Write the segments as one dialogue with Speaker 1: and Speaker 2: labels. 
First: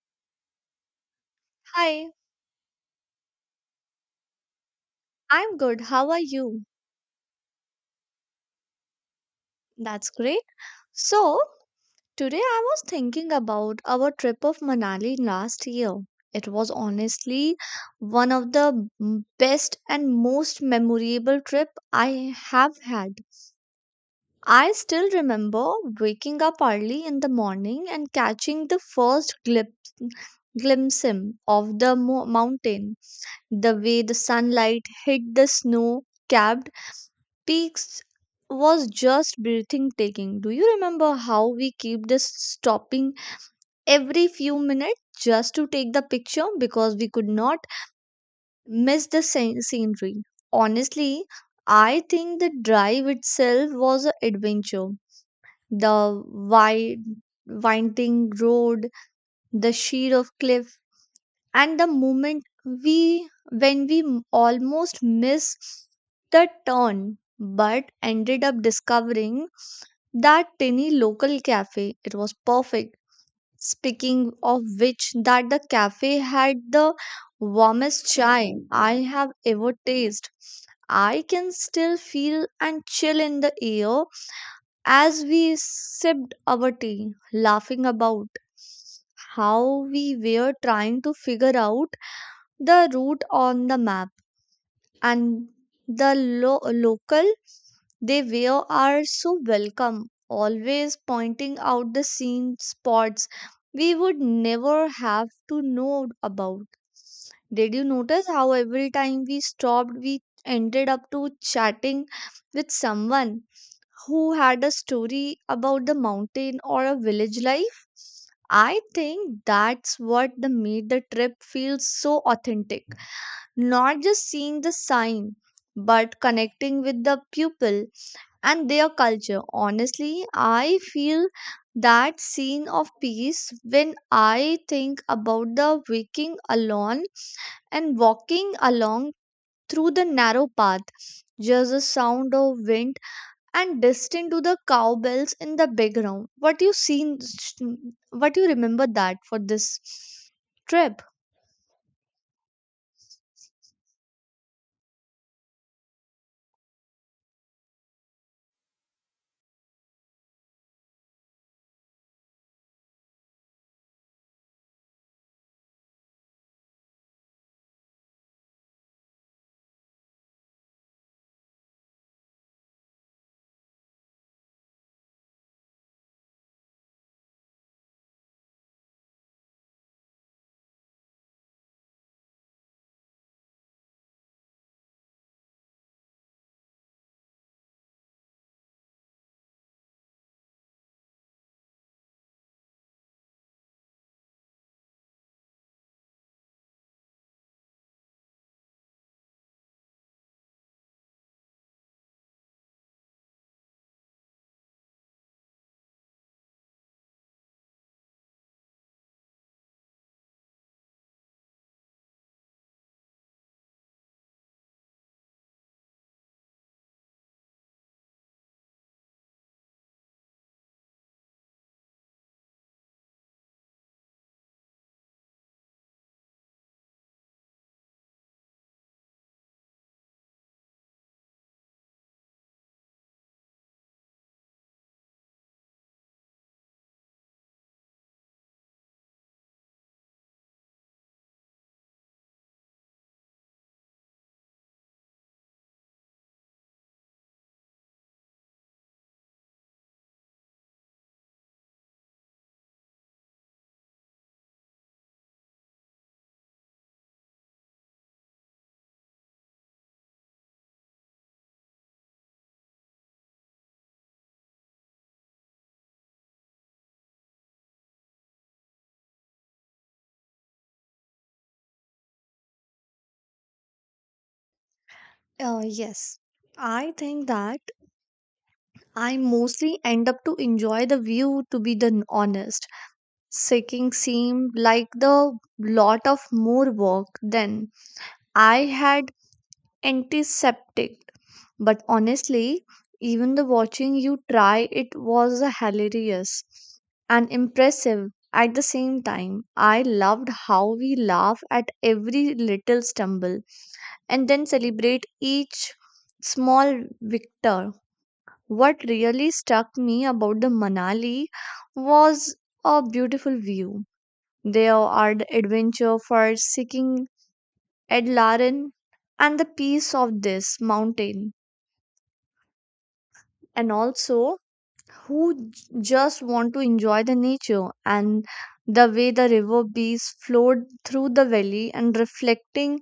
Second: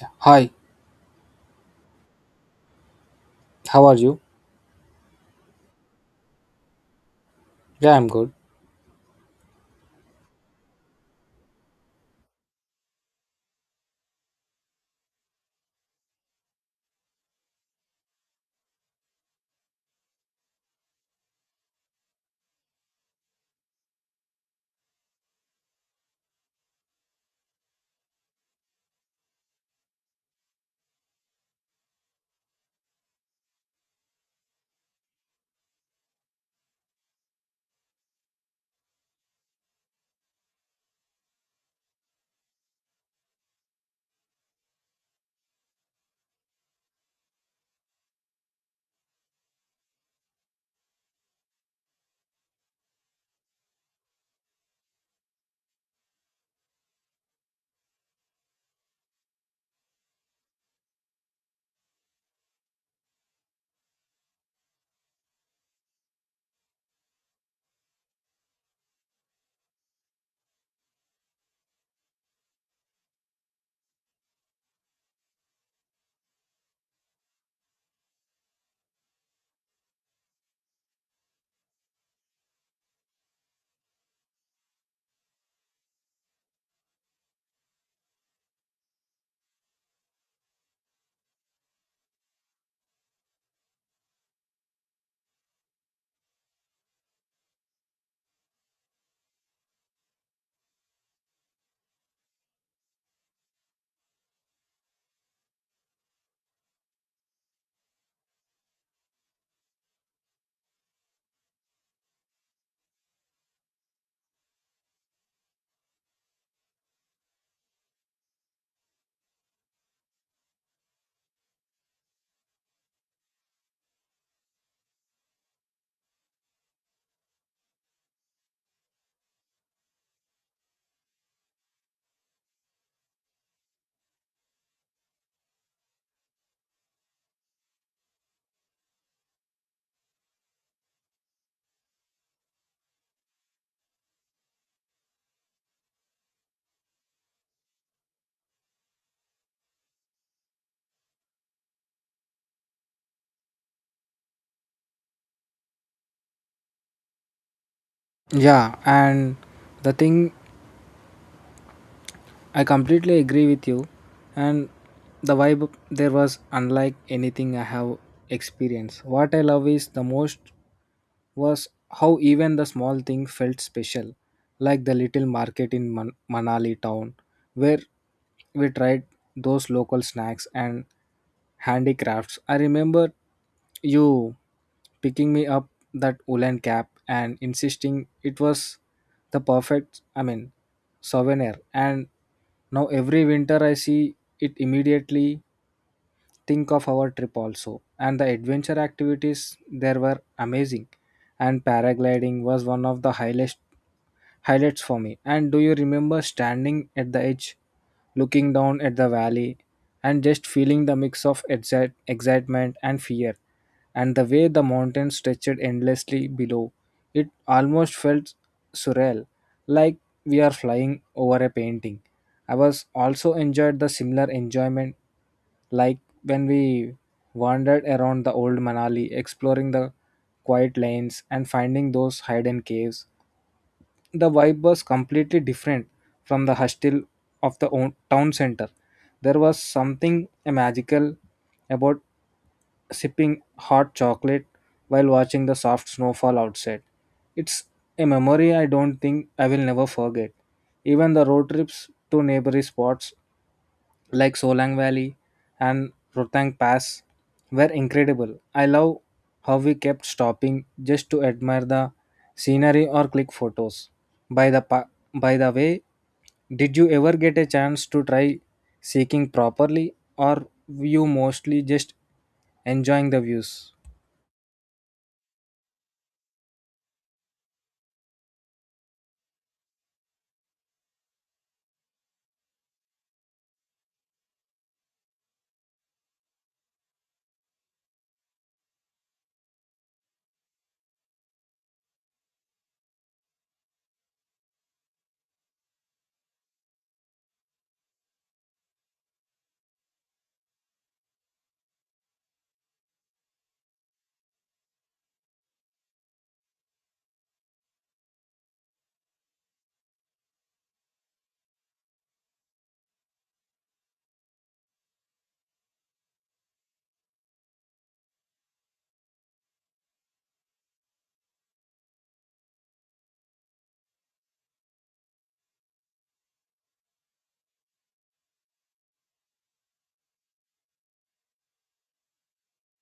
Speaker 1: Yeah. Hi,
Speaker 2: Hi,
Speaker 1: how are you?
Speaker 2: I'm good. How are you?
Speaker 1: Yeah, I'm good.
Speaker 2: That's great. So, today I was thinking about our trip of Manali last year. It was honestly one of the best and most memorable trip I have had. I still remember waking up early in the morning and catching the first glimpse of the mountain, the way the sunlight hit the snow capped peaks was just breathtaking. Do you remember how we keep this stopping every few minutes just to take the picture because we could not miss the scenery? Honestly, I think the drive itself was an adventure. The wide, winding road, the sheet of cliff, and the moment we when we m- almost missed the turn but ended up discovering that tiny local cafe. It was perfect. Speaking of which, that the cafe had the warmest chai I have ever tasted. I can still feel and chill in the air as we sipped our tea, laughing about how we were trying to figure out the route on the map, and the local, they were are so welcome, always pointing out the scene spots we would never have to know about. Did you notice how every time we stopped, we ended up to chatting with someone who had a story about the mountain or a village life? I think that's what the made the trip feel so authentic. Not just seeing the sign, but connecting with the people and their culture. Honestly, I feel that scene of peace when I think about the waking alone and walking along through the narrow path. Just the sound of wind and distant to the cowbells in the background. What you seen? What you remember that for this trip?
Speaker 1: Yeah, and the thing I completely agree with you, and the vibe there was unlike anything I have experienced. What I love is the most was how even the small thing felt special, like the little market in Manali town where we tried those local snacks and handicrafts. I remember you picking me up that woolen cap and insisting it was the perfect, I mean, souvenir. And now every winter I see it, immediately think of our trip. Also, and the adventure activities there were amazing, and paragliding was one of the highlights for me. And do you remember standing at the edge, looking down at the valley and just feeling the mix of excitement and fear? And the way the mountains stretched endlessly below, it almost felt surreal, like we are flying over a painting. I was also enjoyed the similar enjoyment, like when we wandered around the old Manali, exploring the quiet lanes and finding those hidden caves. The vibe was completely different from the hostel of the town center. There was something magical about sipping hot chocolate while watching the soft snowfall outside. It's a memory I don't think I will never forget. Even the road trips to neighboring spots like Solang Valley and Rotang Pass were incredible. I love how we kept stopping just to admire the scenery or click photos. By the pa- by the way, did you ever get a chance to try seeking properly, or you mostly just enjoying the views?
Speaker 2: Yes. I think that I mostly end up to enjoy the view to be the honest. Seeking seemed like the lot of more work than I had anticipated. But honestly, even the watching you try it was hilarious and impressive at the same time. I loved how we laugh at every little stumble and then celebrate each small victor. What really struck me about the Manali was a beautiful view, there are the adventure for seeking Ed Laren and the peace of this mountain, and also who just want to enjoy the nature and the way the river bees flowed through the valley and reflecting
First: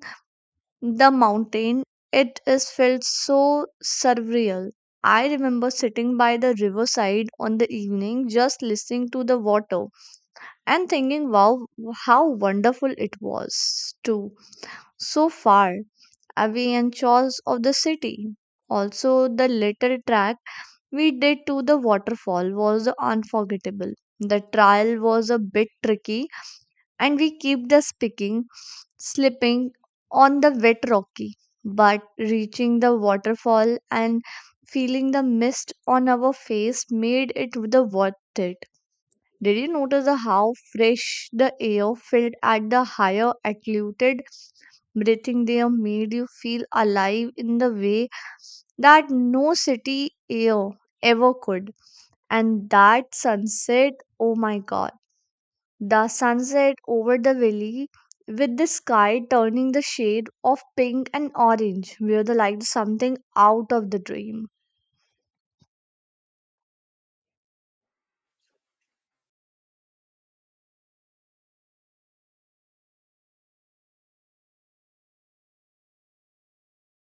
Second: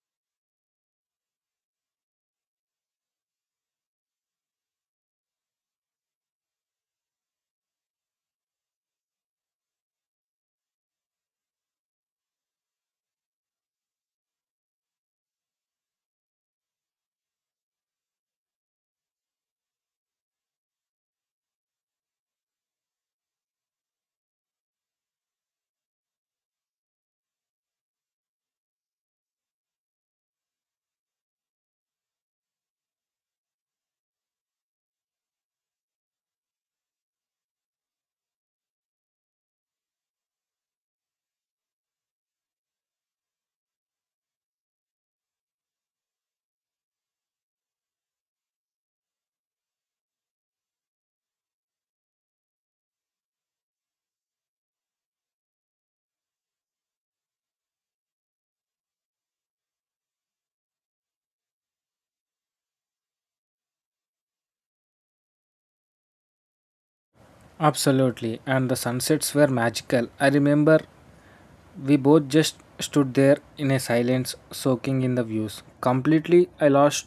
Speaker 2: the mountain. It is felt so surreal. I remember sitting by the riverside on the evening, just listening to the water and thinking, wow, how wonderful it was, too, so far away and chores of the city. Also, the little track we did to the waterfall was unforgettable. The trail was a bit tricky, and we kept the speaking, slipping on the wet rocky. But reaching the waterfall and feeling the mist on our face made it the worth it. Did you notice the how fresh the air felt at the higher altitude? Breathing there made you feel alive in the way that no city air ever could. And that sunset, oh my god, the sunset over the valley with the sky turning the shade of pink and orange, where like something out of the dream.
Speaker 1: Absolutely, and the sunsets were magical. I remember we both just stood there in a silence, soaking in the views. Completely, I lost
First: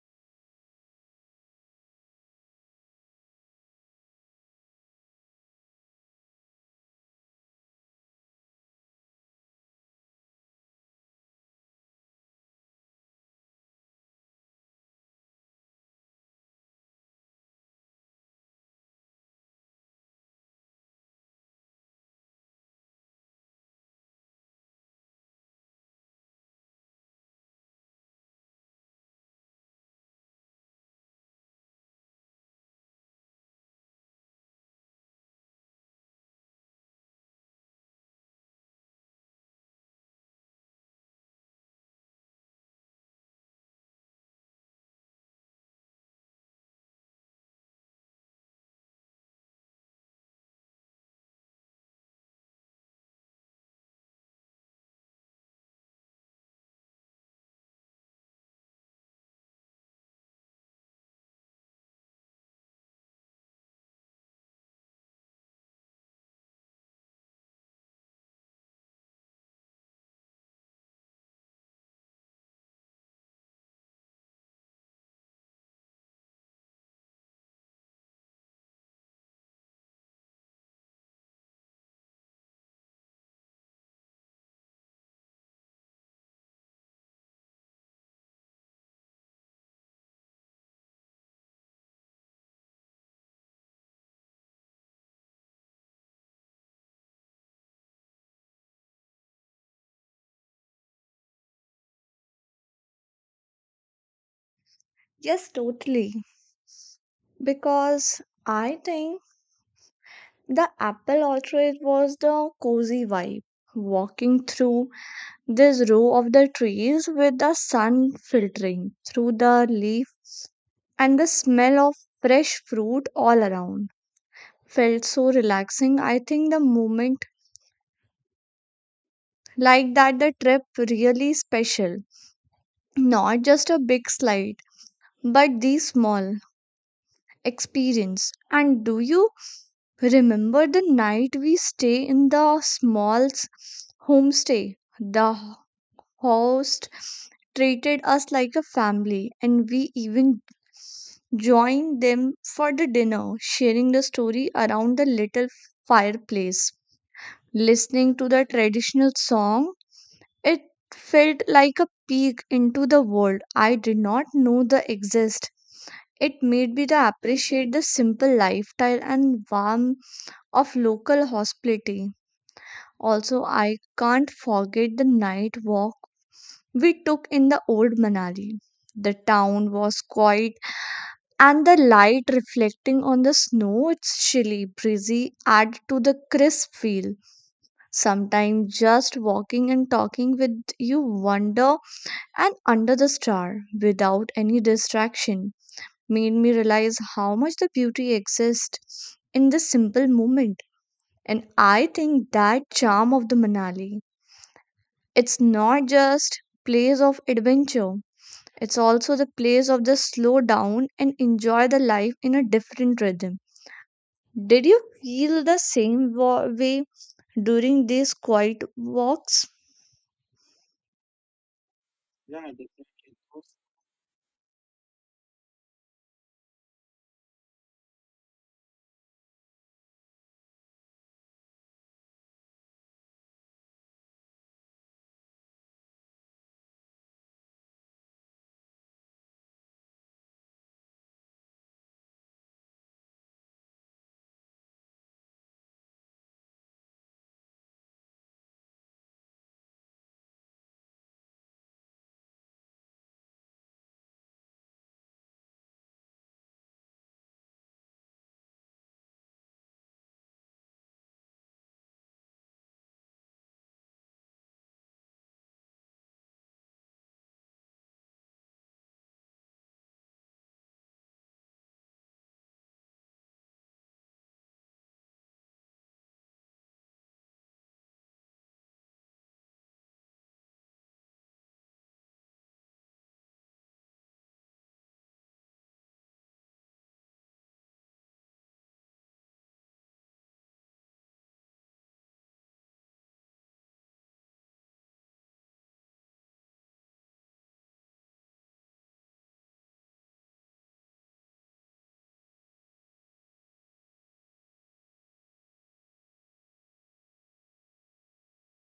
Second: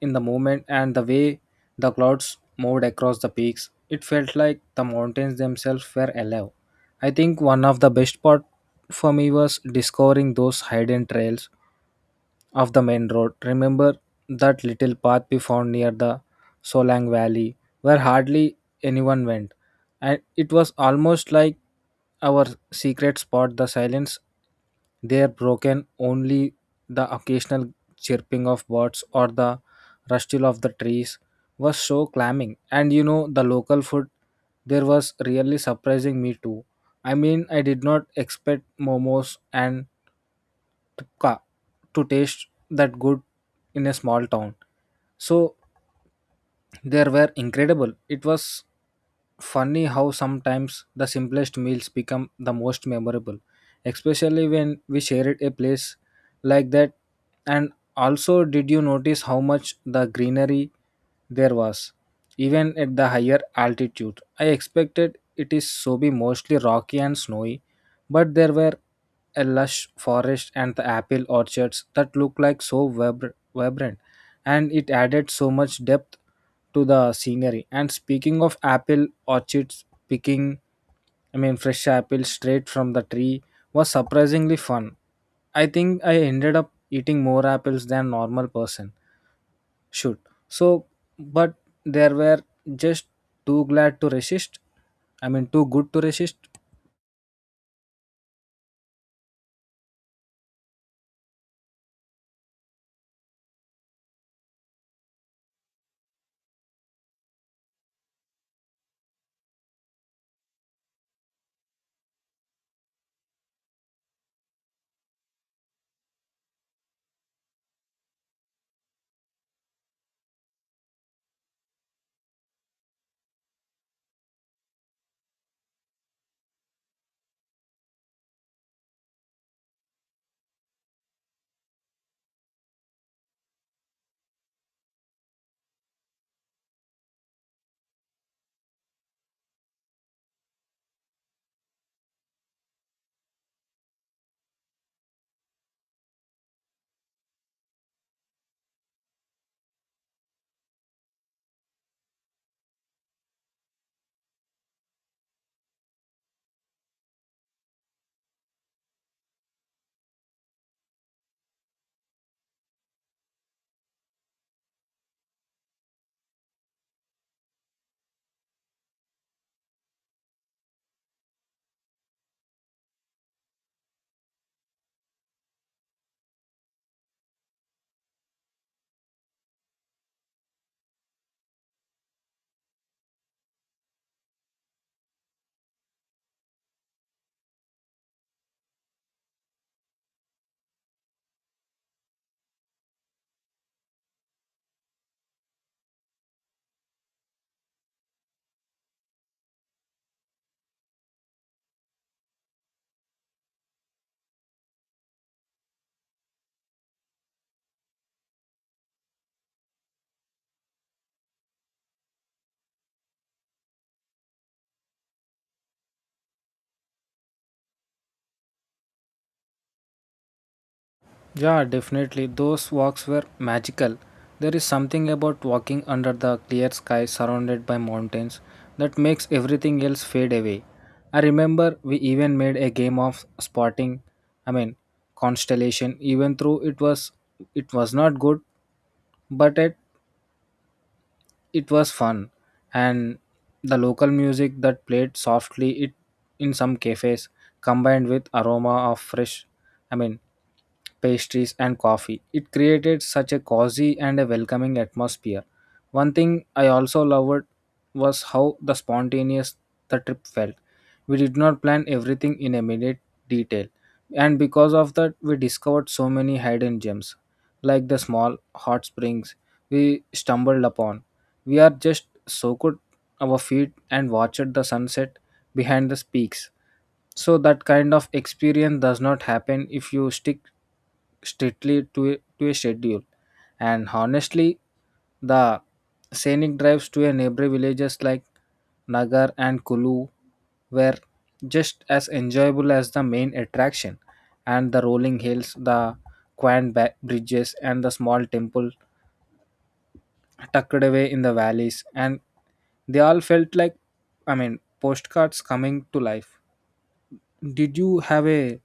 Speaker 1: in the movement, and the way the clouds moved across the peaks, it felt like the mountains themselves were alive. I think one of the best part for me was discovering those hidden trails of the main road. Remember that little path we found near the Solang Valley, where hardly anyone went, and it was almost like our secret spot. The silence there, broken only the occasional chirping of birds or the rustle of the trees, was so clamming. And the local food there was really surprising me too. I mean, I did not expect momos and to, ca- to taste that good in a small town, so they were incredible. It was funny how sometimes the simplest meals become the most memorable, especially when we shared a place like that. And also, did you notice how much the greenery there was, even at the higher altitude? I expected it is so be mostly rocky and snowy, but there were a lush forest and the apple orchards that looked like so vibrant, and it added so much depth to the scenery. And speaking of apple orchards, picking, I mean, fresh apples straight from the tree was surprisingly fun. I think I ended up eating more apples than normal person should. So, but there were just too glad to resist. I mean, too good to resist.
Speaker 2: Yes, totally. Because I think the apple orchard was the cozy vibe. Walking through this row of the trees with the sun filtering through the leaves and the smell of fresh fruit all around felt so relaxing. I think the moment like that the trip really special. Not just a big slide, but the small experience. And do you remember the night we stay in the small homestay? The host treated us like a family, and we even joined them for the dinner, sharing the story around the little fireplace. Listening to the traditional song, it felt like a peek into the world I did not know the exist. It made me to appreciate the simple lifestyle and warmth of local hospitality. Also, I can't forget the night walk we took in the old Manali. The town was quiet, and the light reflecting on the snow, it's chilly, breezy, added to the crisp feel. Sometimes just walking and talking with you wonder and under the star without any distraction made me realize how much the beauty exists in this simple moment. And I think that charm of the Manali. It's not just place of adventure. It's also the place of the slow down and enjoy the life in a different rhythm. Did you feel the same way during these quiet walks?
Speaker 1: Yeah, definitely. Those walks were magical. There is something about walking under the clear sky surrounded by mountains that makes everything else fade away. I remember we even made a game of spotting, I mean, constellation, even though it was not good, but it was fun. And the local music that played softly it in some cafes, combined with aroma of fresh, I mean, pastries and coffee. It created such a cozy and a welcoming atmosphere. One thing I also loved was how the spontaneous the trip felt. We did not plan everything in a minute detail, and because of that, we discovered so many hidden gems, like the small hot springs we stumbled upon. We are just soaked our feet and watched the sunset behind the speaks. So that kind of experience does not happen if you stick strictly to a schedule. And honestly, the scenic drives to a neighboring villages like Nagar and Kulu were just as enjoyable as the main attraction, and the rolling hills, the quaint bridges and the small temple tucked away in the valleys, and they all felt like, I mean, postcards coming to life. Did you have a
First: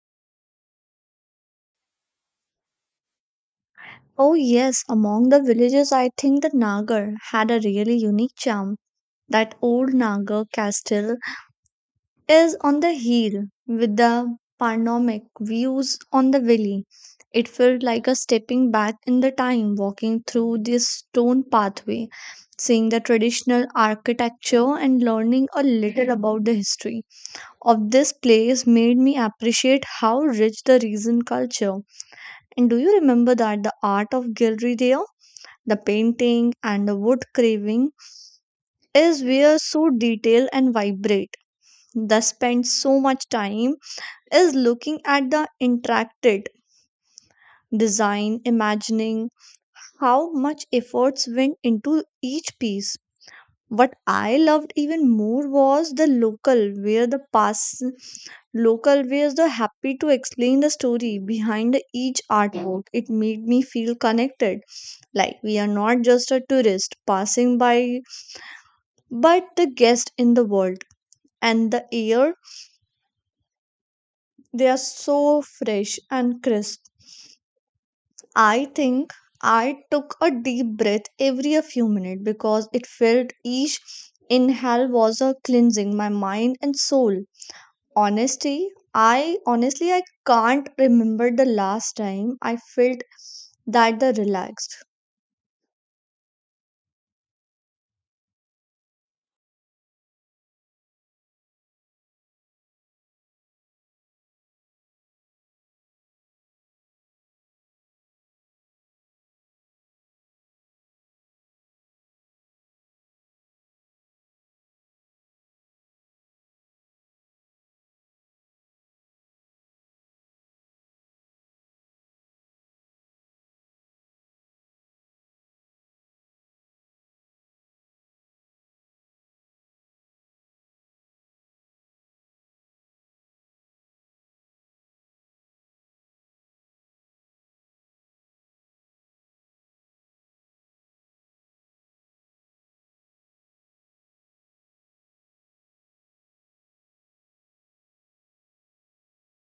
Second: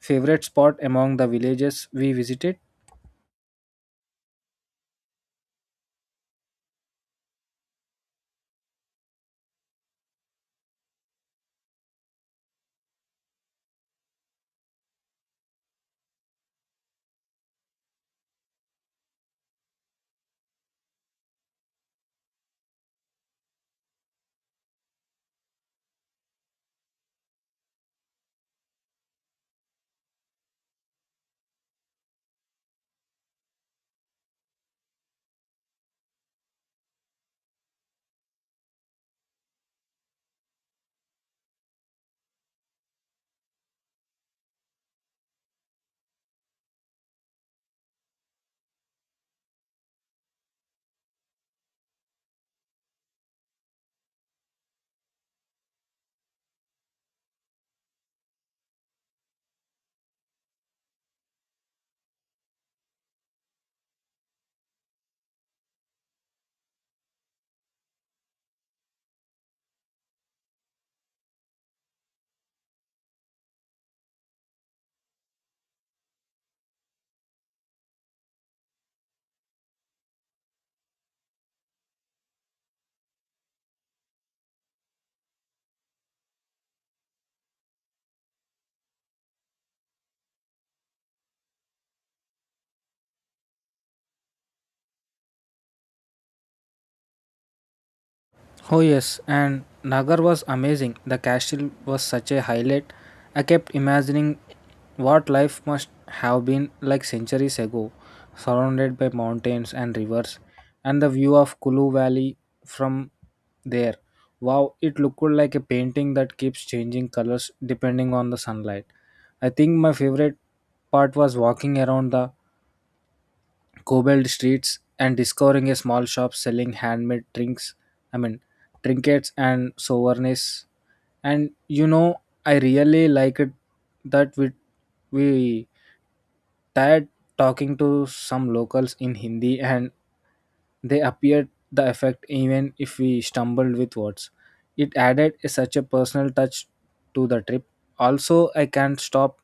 Speaker 1: favorite spot among the villages we visited?
Speaker 2: Oh, yes, among the villages, I think the Nagar had a really unique charm. That old Nagar castle is on the heel with the panoramic views on the valley. It felt like a stepping back in the time, walking through this stone pathway, seeing the traditional architecture and learning a little about the history of this place made me appreciate how rich the region culture. And do you remember that the art of gallery there? The painting and the wood carving is where so detailed and vibrate. They spent so much time is looking at the interacted design, imagining how much efforts went into each piece. What I loved even more was the local, where the pass local where the happy to explain the story behind each artwork. It made me feel connected, like we are not just a tourist passing by, but the guest in the world. And the air, they are so fresh and crisp. I think I took a deep breath every a few minutes because it felt each inhale was a cleansing my mind and soul. Honesty, I honestly I can't remember the last time I felt that the relaxed.
Speaker 1: Oh yes, and Nagar was amazing. The castle was such a highlight. I kept imagining what life must have been like centuries ago, surrounded by mountains and rivers, and the view of Kulu Valley from there. Wow, it looked like a painting that keeps changing colors depending on the sunlight. I think my favorite part was walking around the cobbled streets and discovering a small shop selling handmade drinks, I mean, trinkets and souvenirs. And I really liked that we tired talking to some locals in Hindi, and they appeared the effect even if we stumbled with words. It added such a personal touch to the trip. Also, I can't stop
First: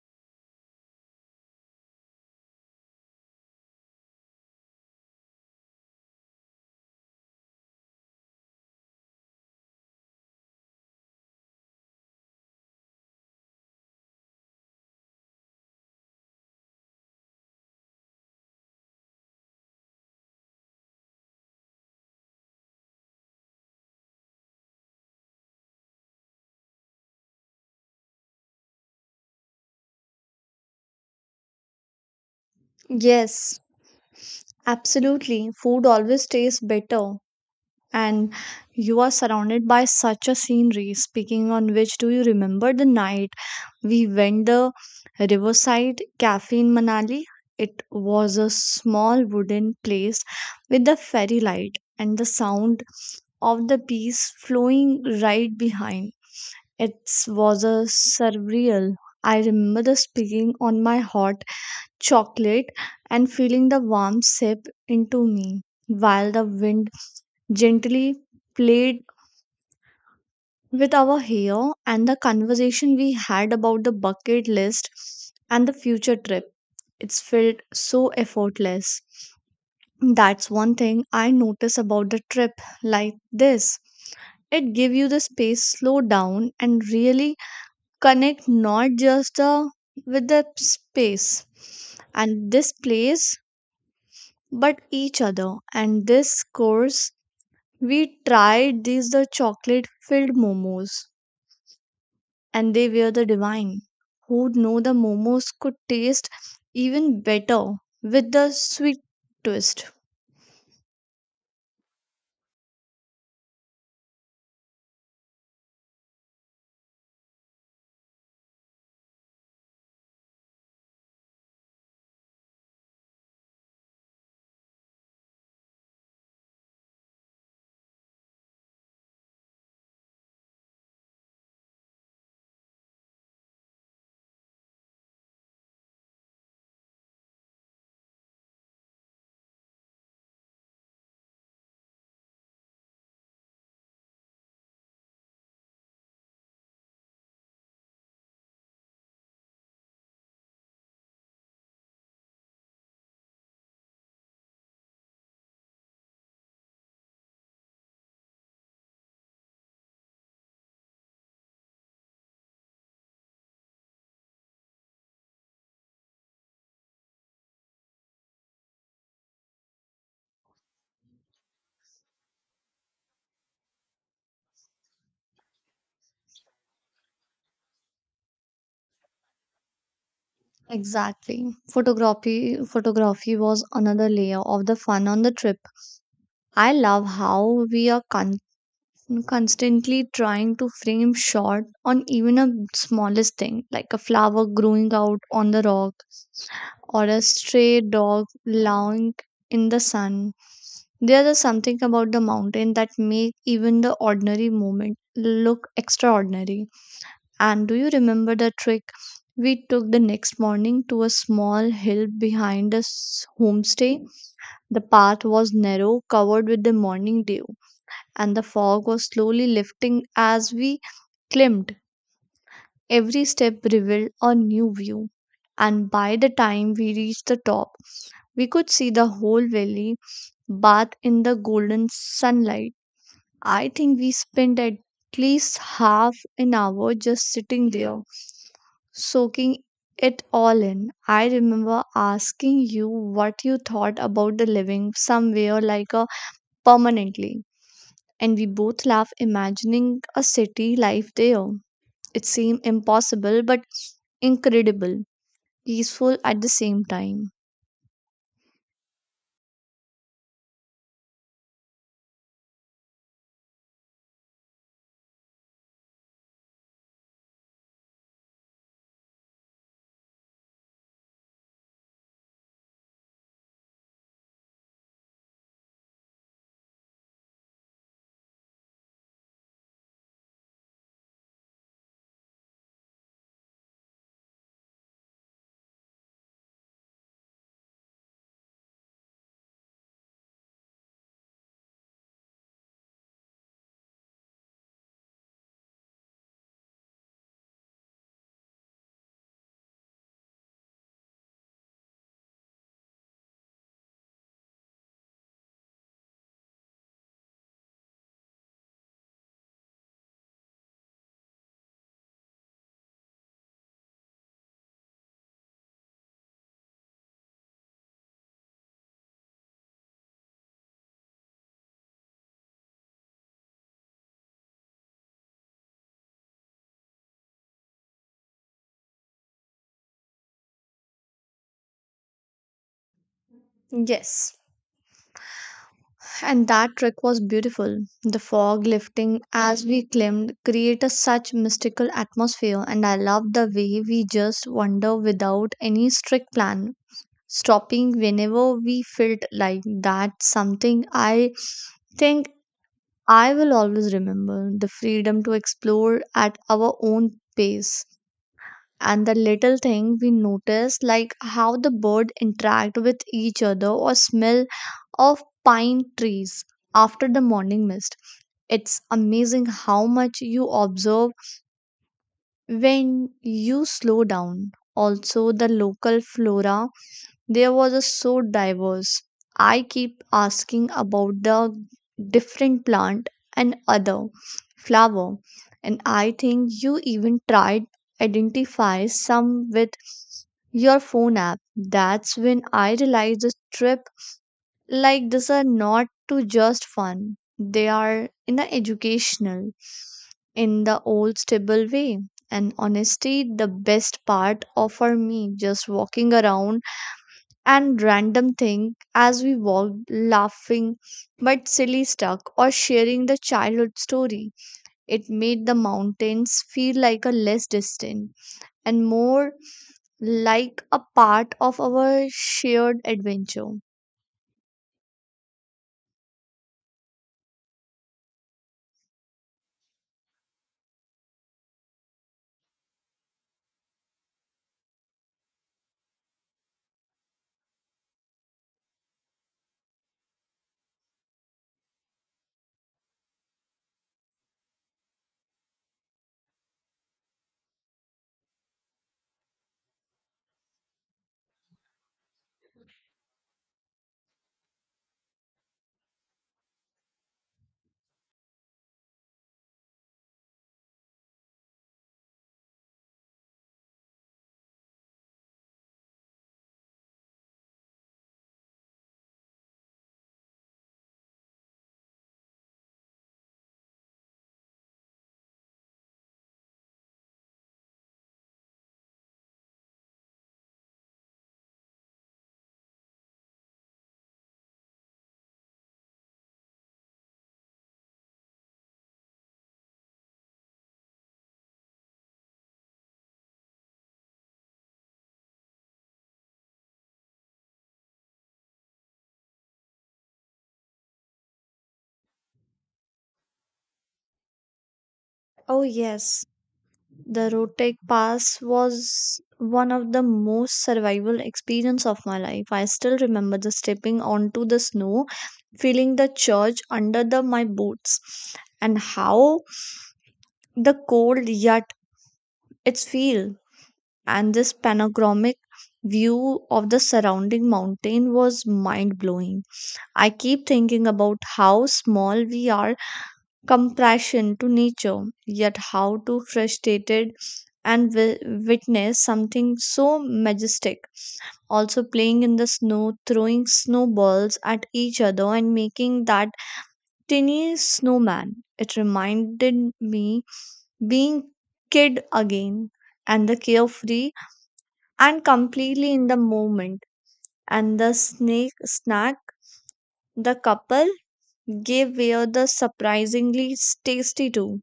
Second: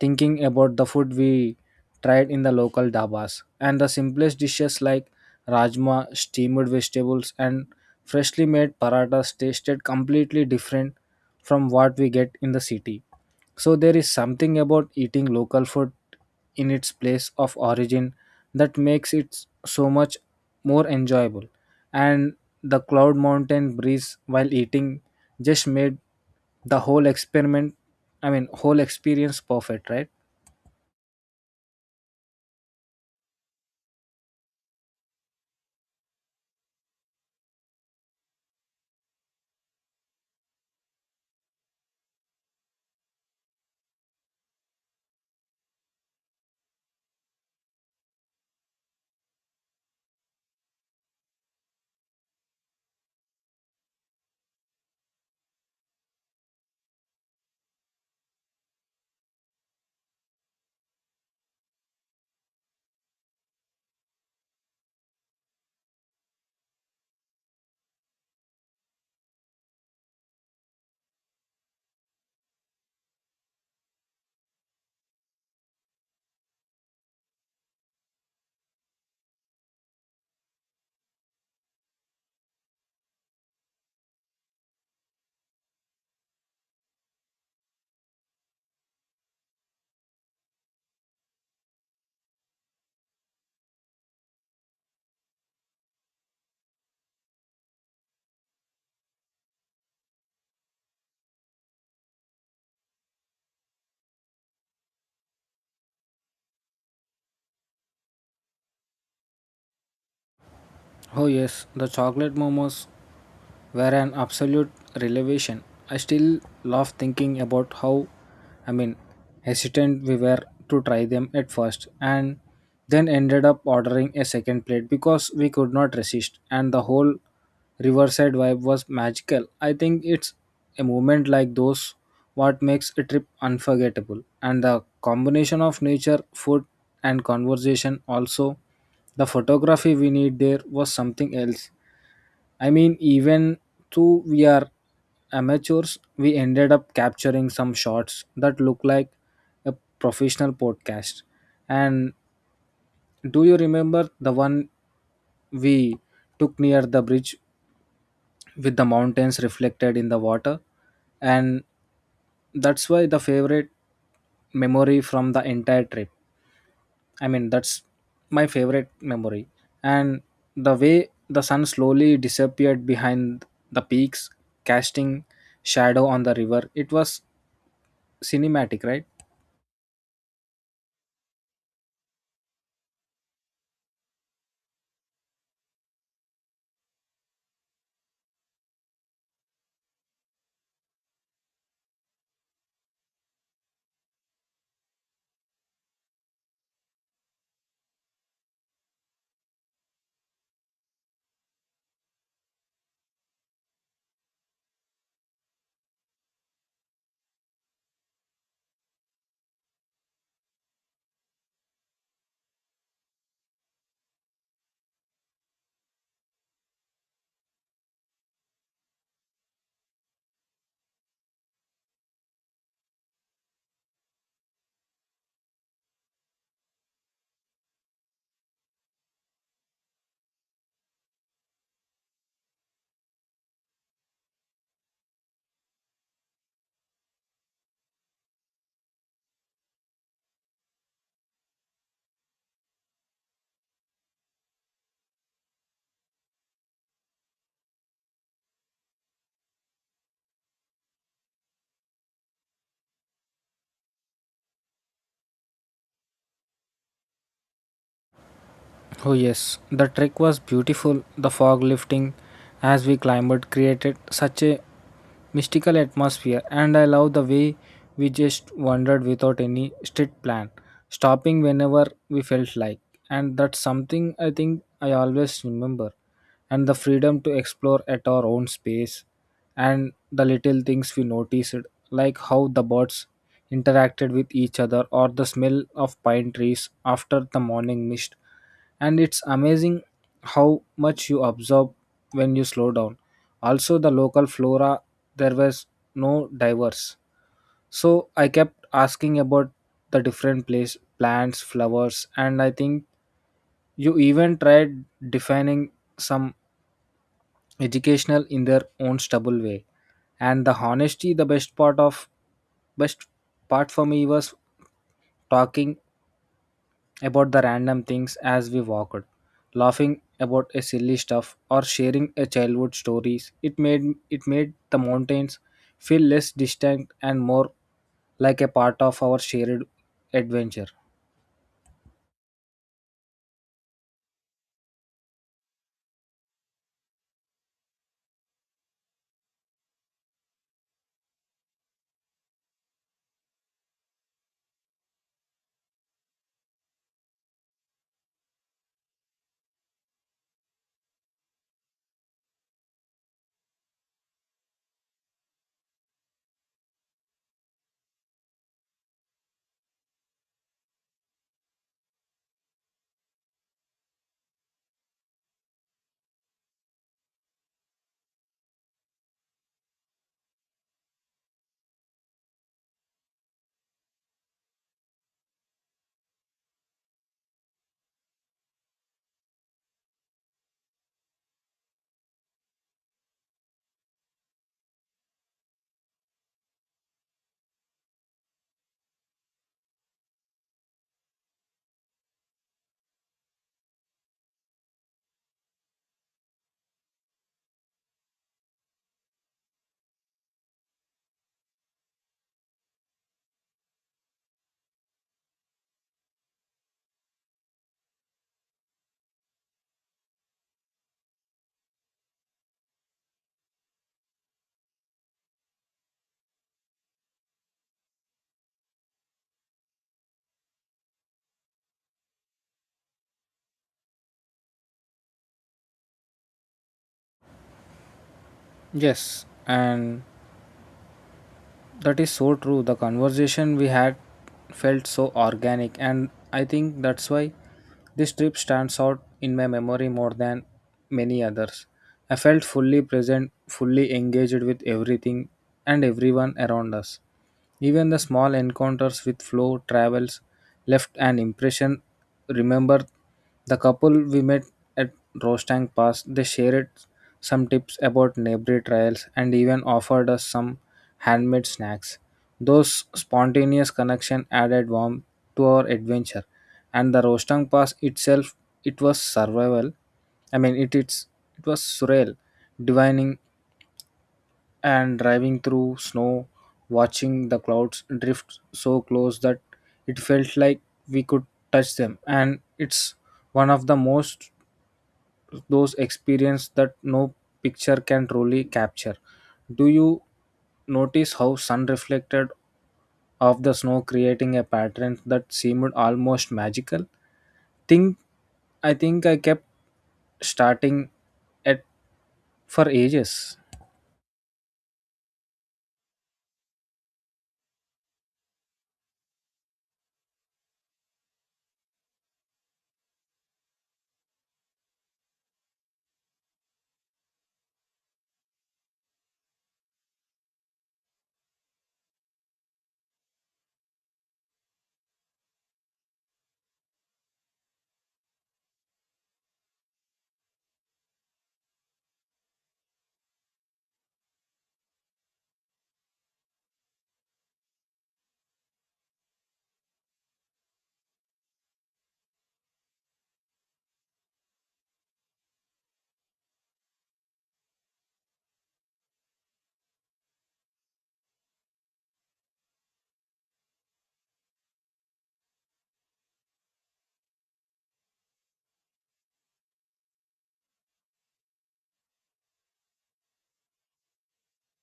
Speaker 1: thinking about the food we tried in the local dabas, and the simplest dishes like rajma, steamed vegetables, and freshly made paratas tasted completely different from what we get in the city. So there is something about eating local food in its place of origin that makes it so much more enjoyable. And the cloud mountain breeze while eating just made the whole experiment, I mean, whole experience perfect, right?
Speaker 2: Yes, absolutely. Food always tastes better and you are surrounded by such a scenery. Speaking on which, do you remember the night? We went the Riverside Cafe in Manali. It was a small wooden place with the fairy light and the sound of the bees flowing right behind. It was a surreal. I remember the speaking on my hot chocolate and feeling the warm sip into me while the wind gently played with our hair and the conversation we had about the bucket list and the future trip. It's felt so effortless. That's one thing I notice about the trip like this. It give you the space, slow down and really connect not just the, with the space and this place but each other, and this course we tried these the chocolate filled momos and they were the divine. Who'd know the momos could taste even better with the sweet twist.
Speaker 1: Oh yes, the chocolate momos were an absolute revelation. I still laugh thinking about how, I mean, hesitant we were to try them at first, and then ended up ordering a second plate because we could not resist. And the whole riverside vibe was magical. I think it's a moment like those what makes a trip unforgettable, and the combination of nature, food and conversation. Also the photography we need there was something else. I mean, even though we are amateurs, we ended up capturing some shots that look like a professional podcast. And do you remember the one we took near the bridge with the mountains reflected in the water? And that's why the favorite memory from the entire trip. I mean, that's my favorite memory. And the way the sun slowly disappeared behind the peaks, casting shadow on the river, it was cinematic, right?
Speaker 2: Exactly. Photography was another layer of the fun on the trip. I love how we are constantly trying to frame shot on even a smallest thing, like a flower growing out on the rock or a stray dog lying in the sun. There is something about the mountain that make even the ordinary moment look extraordinary. And do you remember the trick we took the next morning to a small hill behind us homestay? The path was narrow, covered with the morning dew, and the fog was slowly lifting as we climbed. Every step revealed a new view, and by the time we reached the top, we could see the whole valley bathed in the golden sunlight. I think we spent at least half an hour just sitting there, soaking it all in. I remember asking you what you thought about the living somewhere like a permanently, and we both laughed imagining a city life there. It seemed impossible, but incredible, peaceful at the same time.
Speaker 1: Oh yes, the trek was beautiful. The fog lifting as we climbed created such a mystical atmosphere, and I love the way we just wandered without any strict plan, stopping whenever we felt like. And that's something I think I always remember. And the freedom to explore at our own space, and the little things we noticed, like how the birds interacted with each other or the smell of pine trees after the morning mist. And it's amazing how much you absorb when you slow down. Also, the local flora, there was no diverse. So I kept asking about the different place plants, flowers, and I think you even tried defining some, educational in their own stubble way. And the honesty, the best part for me was talking about the random things as we walked, laughing about a silly stuff or sharing a childhood stories. It made the mountains feel less distant and more like a part of our shared adventure.
Speaker 2: Yes, and that trick was beautiful. The fog lifting as we climbed created such mystical atmosphere, and I loved the way we just wander without any strict plan, stopping whenever we felt like that. Something I think I will always remember the freedom to explore at our own pace, and the little thing we notice like how the bird interact with each other or smell of pine trees after the morning mist. It's amazing how much you observe when you slow down. Also, the local flora there was a so diverse. I keep asking about the different plant and other flower, and I think you even tried identify some with your phone app. That's when I realized the trip like this are not to just fun. They are in the educational, in the old stable way. And honestly, the best part of for me just walking around and random thing as we walked laughing but silly stuck or sharing the childhood story, it made the mountains feel like a less distant and more like a part of our shared adventure.
Speaker 1: Yes, and that is so true. The conversation we had felt so organic, and I think that's why this trip stands out in my memory more than many others. I felt fully present, fully engaged with everything and everyone around us. Even the small encounters with flow travels left an impression. Remember the couple we met at Rostang Pass? They shared some tips about neighbor trails and even offered us some handmade snacks. Those spontaneous connections added warmth to our adventure. And the Rostang Pass itself, it was survival. I mean, it was surreal, divining and driving through snow, watching the clouds drift so close that it felt like we could touch them. And it's one of the most those experiences that no picture can truly capture. Do you notice how sun reflected off the snow, creating a pattern that seemed almost magical? Think think I kept starting at for ages.
Speaker 2: Oh yes, the rotek pass was one of the most survival experience of my life. I still remember the stepping onto the snow, feeling the charge under the my boots, and how the cold yet its feel, and this panoramic view of the surrounding mountain was mind blowing. I keep thinking about how small we are comparison to nature, yet how to frustrated and witness something so majestic. Also playing in the snow, throwing snowballs at each other and making that tiny snowman, it reminded me being kid again and the carefree and completely in the moment. And the snake snack the couple gave were the surprisingly tasty too.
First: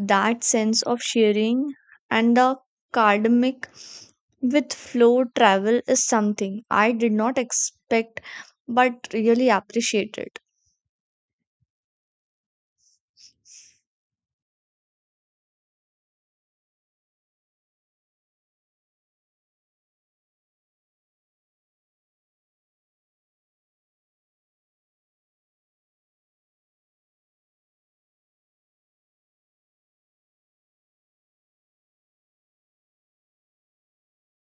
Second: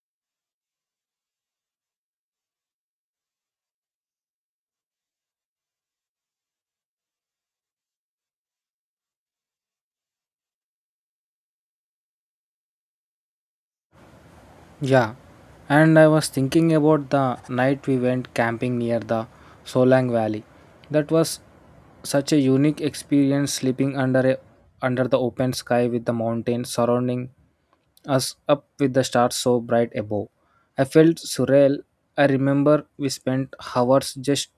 Speaker 2: That sense of sharing and the cardamic with flow travel is something I did not expect but really appreciated.
Speaker 1: Yeah. And I was thinking about the night we went camping near the Solang Valley. That was such a unique experience, sleeping under the open sky with the mountains surrounding us up, with the stars so bright above. I felt surreal. I remember we spent hours just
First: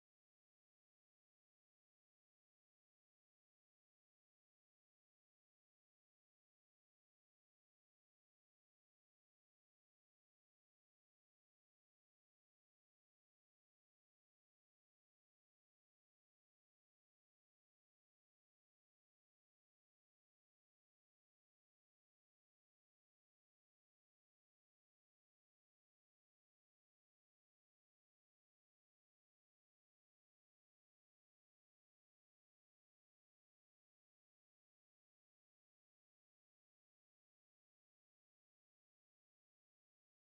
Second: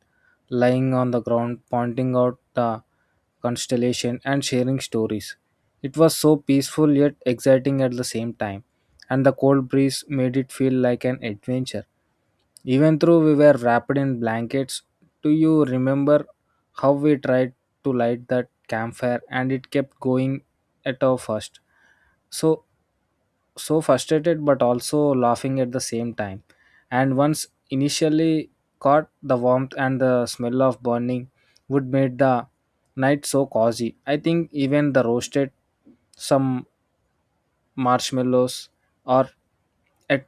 Speaker 1: lying on the ground, pointing out the constellation and sharing stories. It was so peaceful yet exciting at the same time, and the cold breeze made it feel like an adventure. Even though we were wrapped in blankets, do you remember how we tried to light that campfire and it kept going at our first? So so frustrated, but also laughing at the same time. And once initially caught, the warmth and the smell of burning would made the night so cozy. I think even the roasted some marshmallows, or at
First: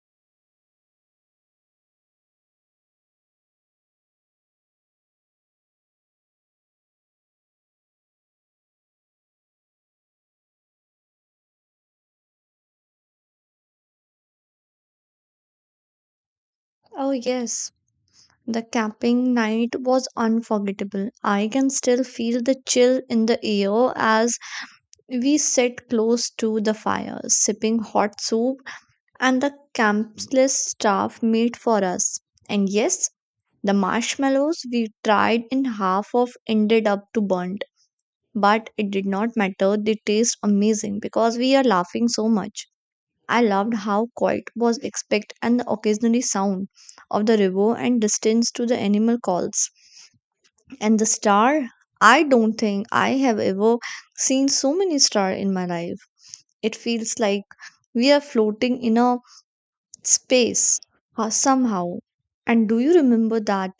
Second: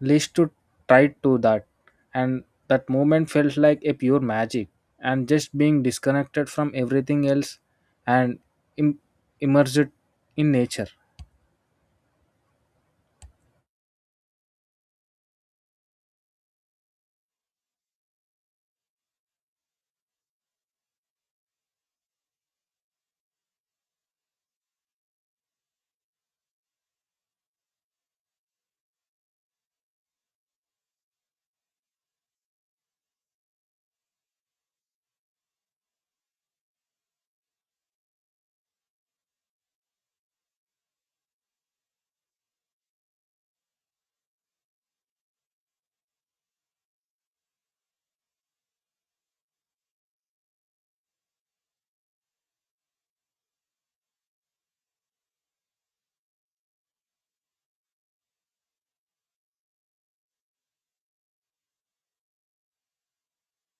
Speaker 1: least to try to that, and that moment felt like a pure magic. And just being disconnected from everything else, and Im- immersed in nature.
Speaker 2: Oh yes, the camping night was unforgettable. I can still feel the chill in the air as we sat close to the fire, sipping hot soup, and the campsite staff made for us. And yes, the marshmallows we tried in half of ended up to burnt, but it did not matter. They taste amazing because we are laughing so much. I loved how quiet was expect and the occasionally sound of the river and distance to the animal calls. And the star, I don't think I have ever seen so many star in my life. It feels like we are floating in a space, somehow. And do you remember that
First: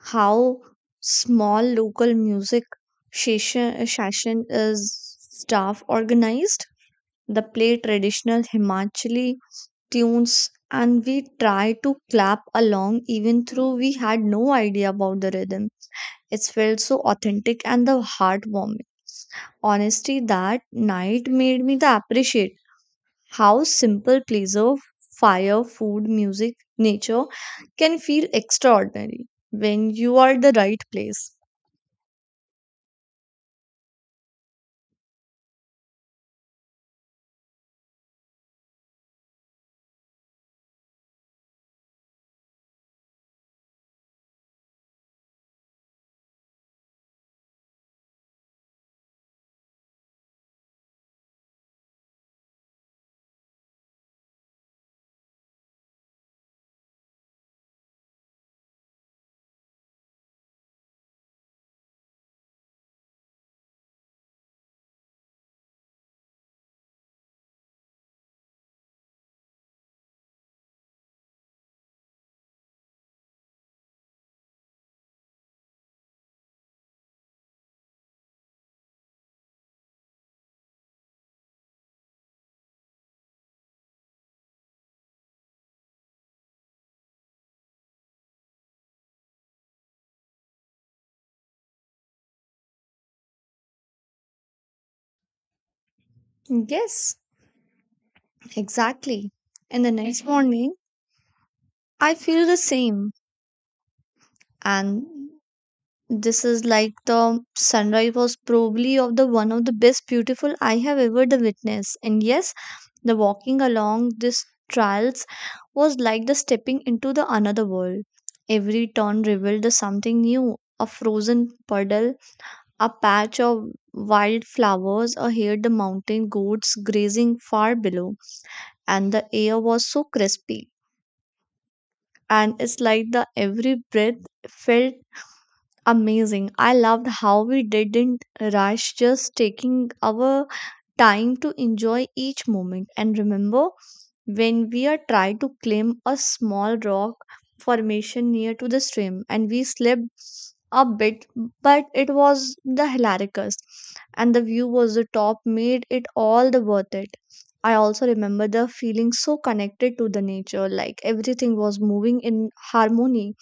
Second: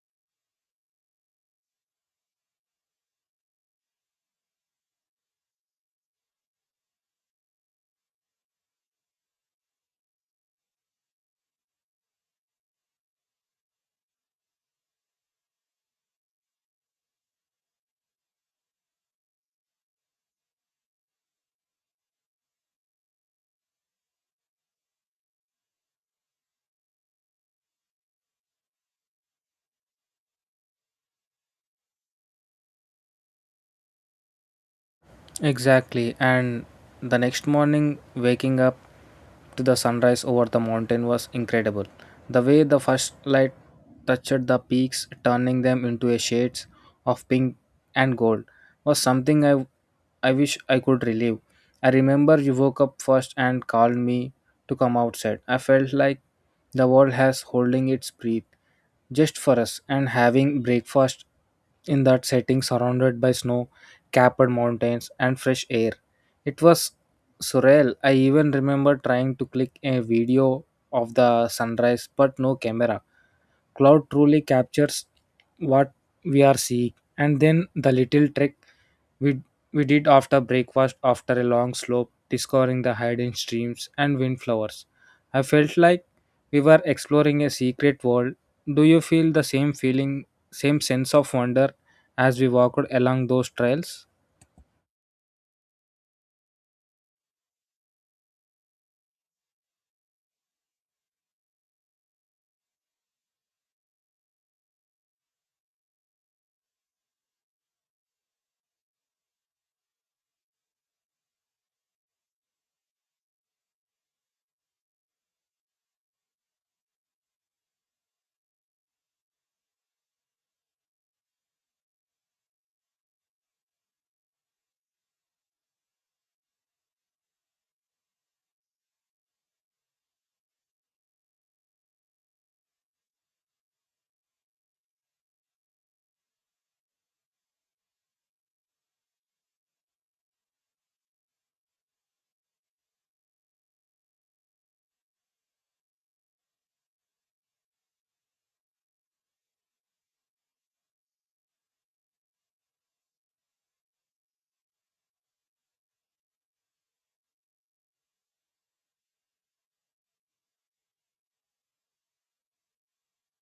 Speaker 2: how small local music session is staff organized? The play traditional Himachali tunes and we try to clap along even though we had no idea about the rhythm. It felt so authentic and the heartwarming. Honestly, that night made me the appreciate how simple pleasure fire, food, music, nature can feel extraordinary when you are the right place.
Speaker 1: Exactly. And the next morning, waking up to the sunrise over the mountain was incredible. The way the first light touched the peaks, turning them into a shades of pink and gold, was something I wish I could relive. I remember you woke up first and called me to come outside. I felt like the world has holding its breath just for us, and having breakfast in that setting surrounded by snow capped mountains, and fresh air. It was surreal. I even remember trying to click a video of the sunrise, but no camera. Cloud truly captures what we are seeing. And then the little trek we, we did after breakfast, after a long slope, discovering the hidden streams and windflowers. I felt like we were exploring a secret world. Do you feel the same feeling, same sense of wonder as we walked along those trails?
Speaker 2: Yes, exactly. And the next morning, I feel the same. And this is like the sunrise was probably of the one of the best beautiful I have ever the witness. And yes, the walking along these trails was like the stepping into the another world. Every turn revealed the something new. A frozen puddle, a patch of wild flowers, or heard the mountain goats grazing far below, and the air was so crispy. And it's like the every breath felt amazing. I loved how we didn't rush, just taking our time to enjoy each moment. And remember, when we are trying to climb a small rock formation near to the stream, and we slipped a bit, but it was the hilaricus, and the view was the top made it all the worth it. I also remember the feeling so connected to the nature, like everything was moving in harmony,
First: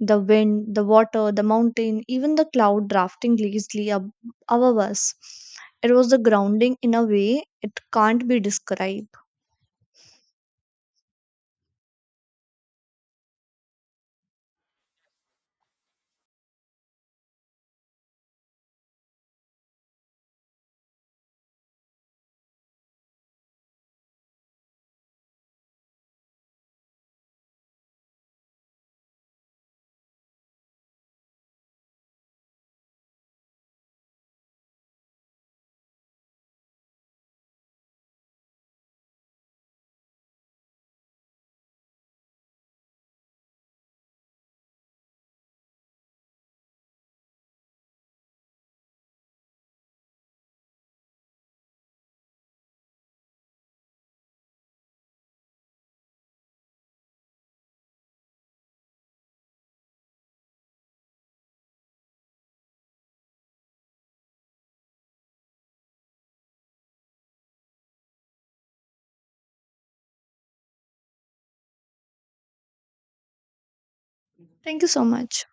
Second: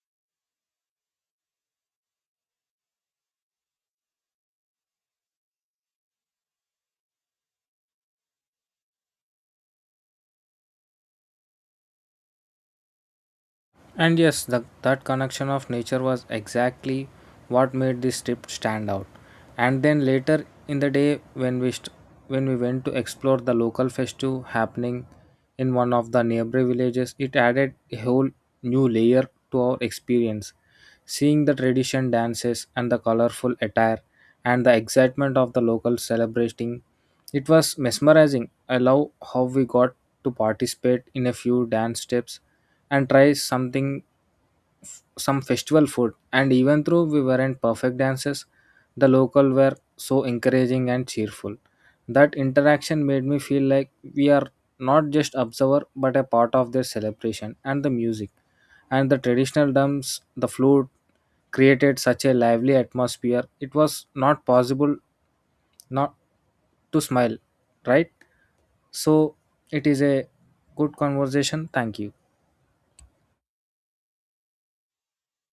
Speaker 2: the wind, the water, the mountain, even the cloud drafting lazily above us. It was the grounding in a way it can't be described.
Speaker 1: And yes, that connection of nature was exactly what made this trip stand out. And then later in the day, when we went to explore the local festival happening in one of the nearby villages, it added a whole new layer to our experience. Seeing the tradition dances and the colorful attire and the excitement of the locals celebrating, it was mesmerizing. I love how we got to participate in a few dance steps and try something, some festival food. And even though we weren't perfect dancers, the local were so encouraging and cheerful. That interaction made me feel like we are not just observer, but a part of their celebration. And the music, and the traditional drums, the flute, created such a lively atmosphere. It was not possible not to smile, right? So it is a good conversation, thank you.
Speaker 2: Thank you so much.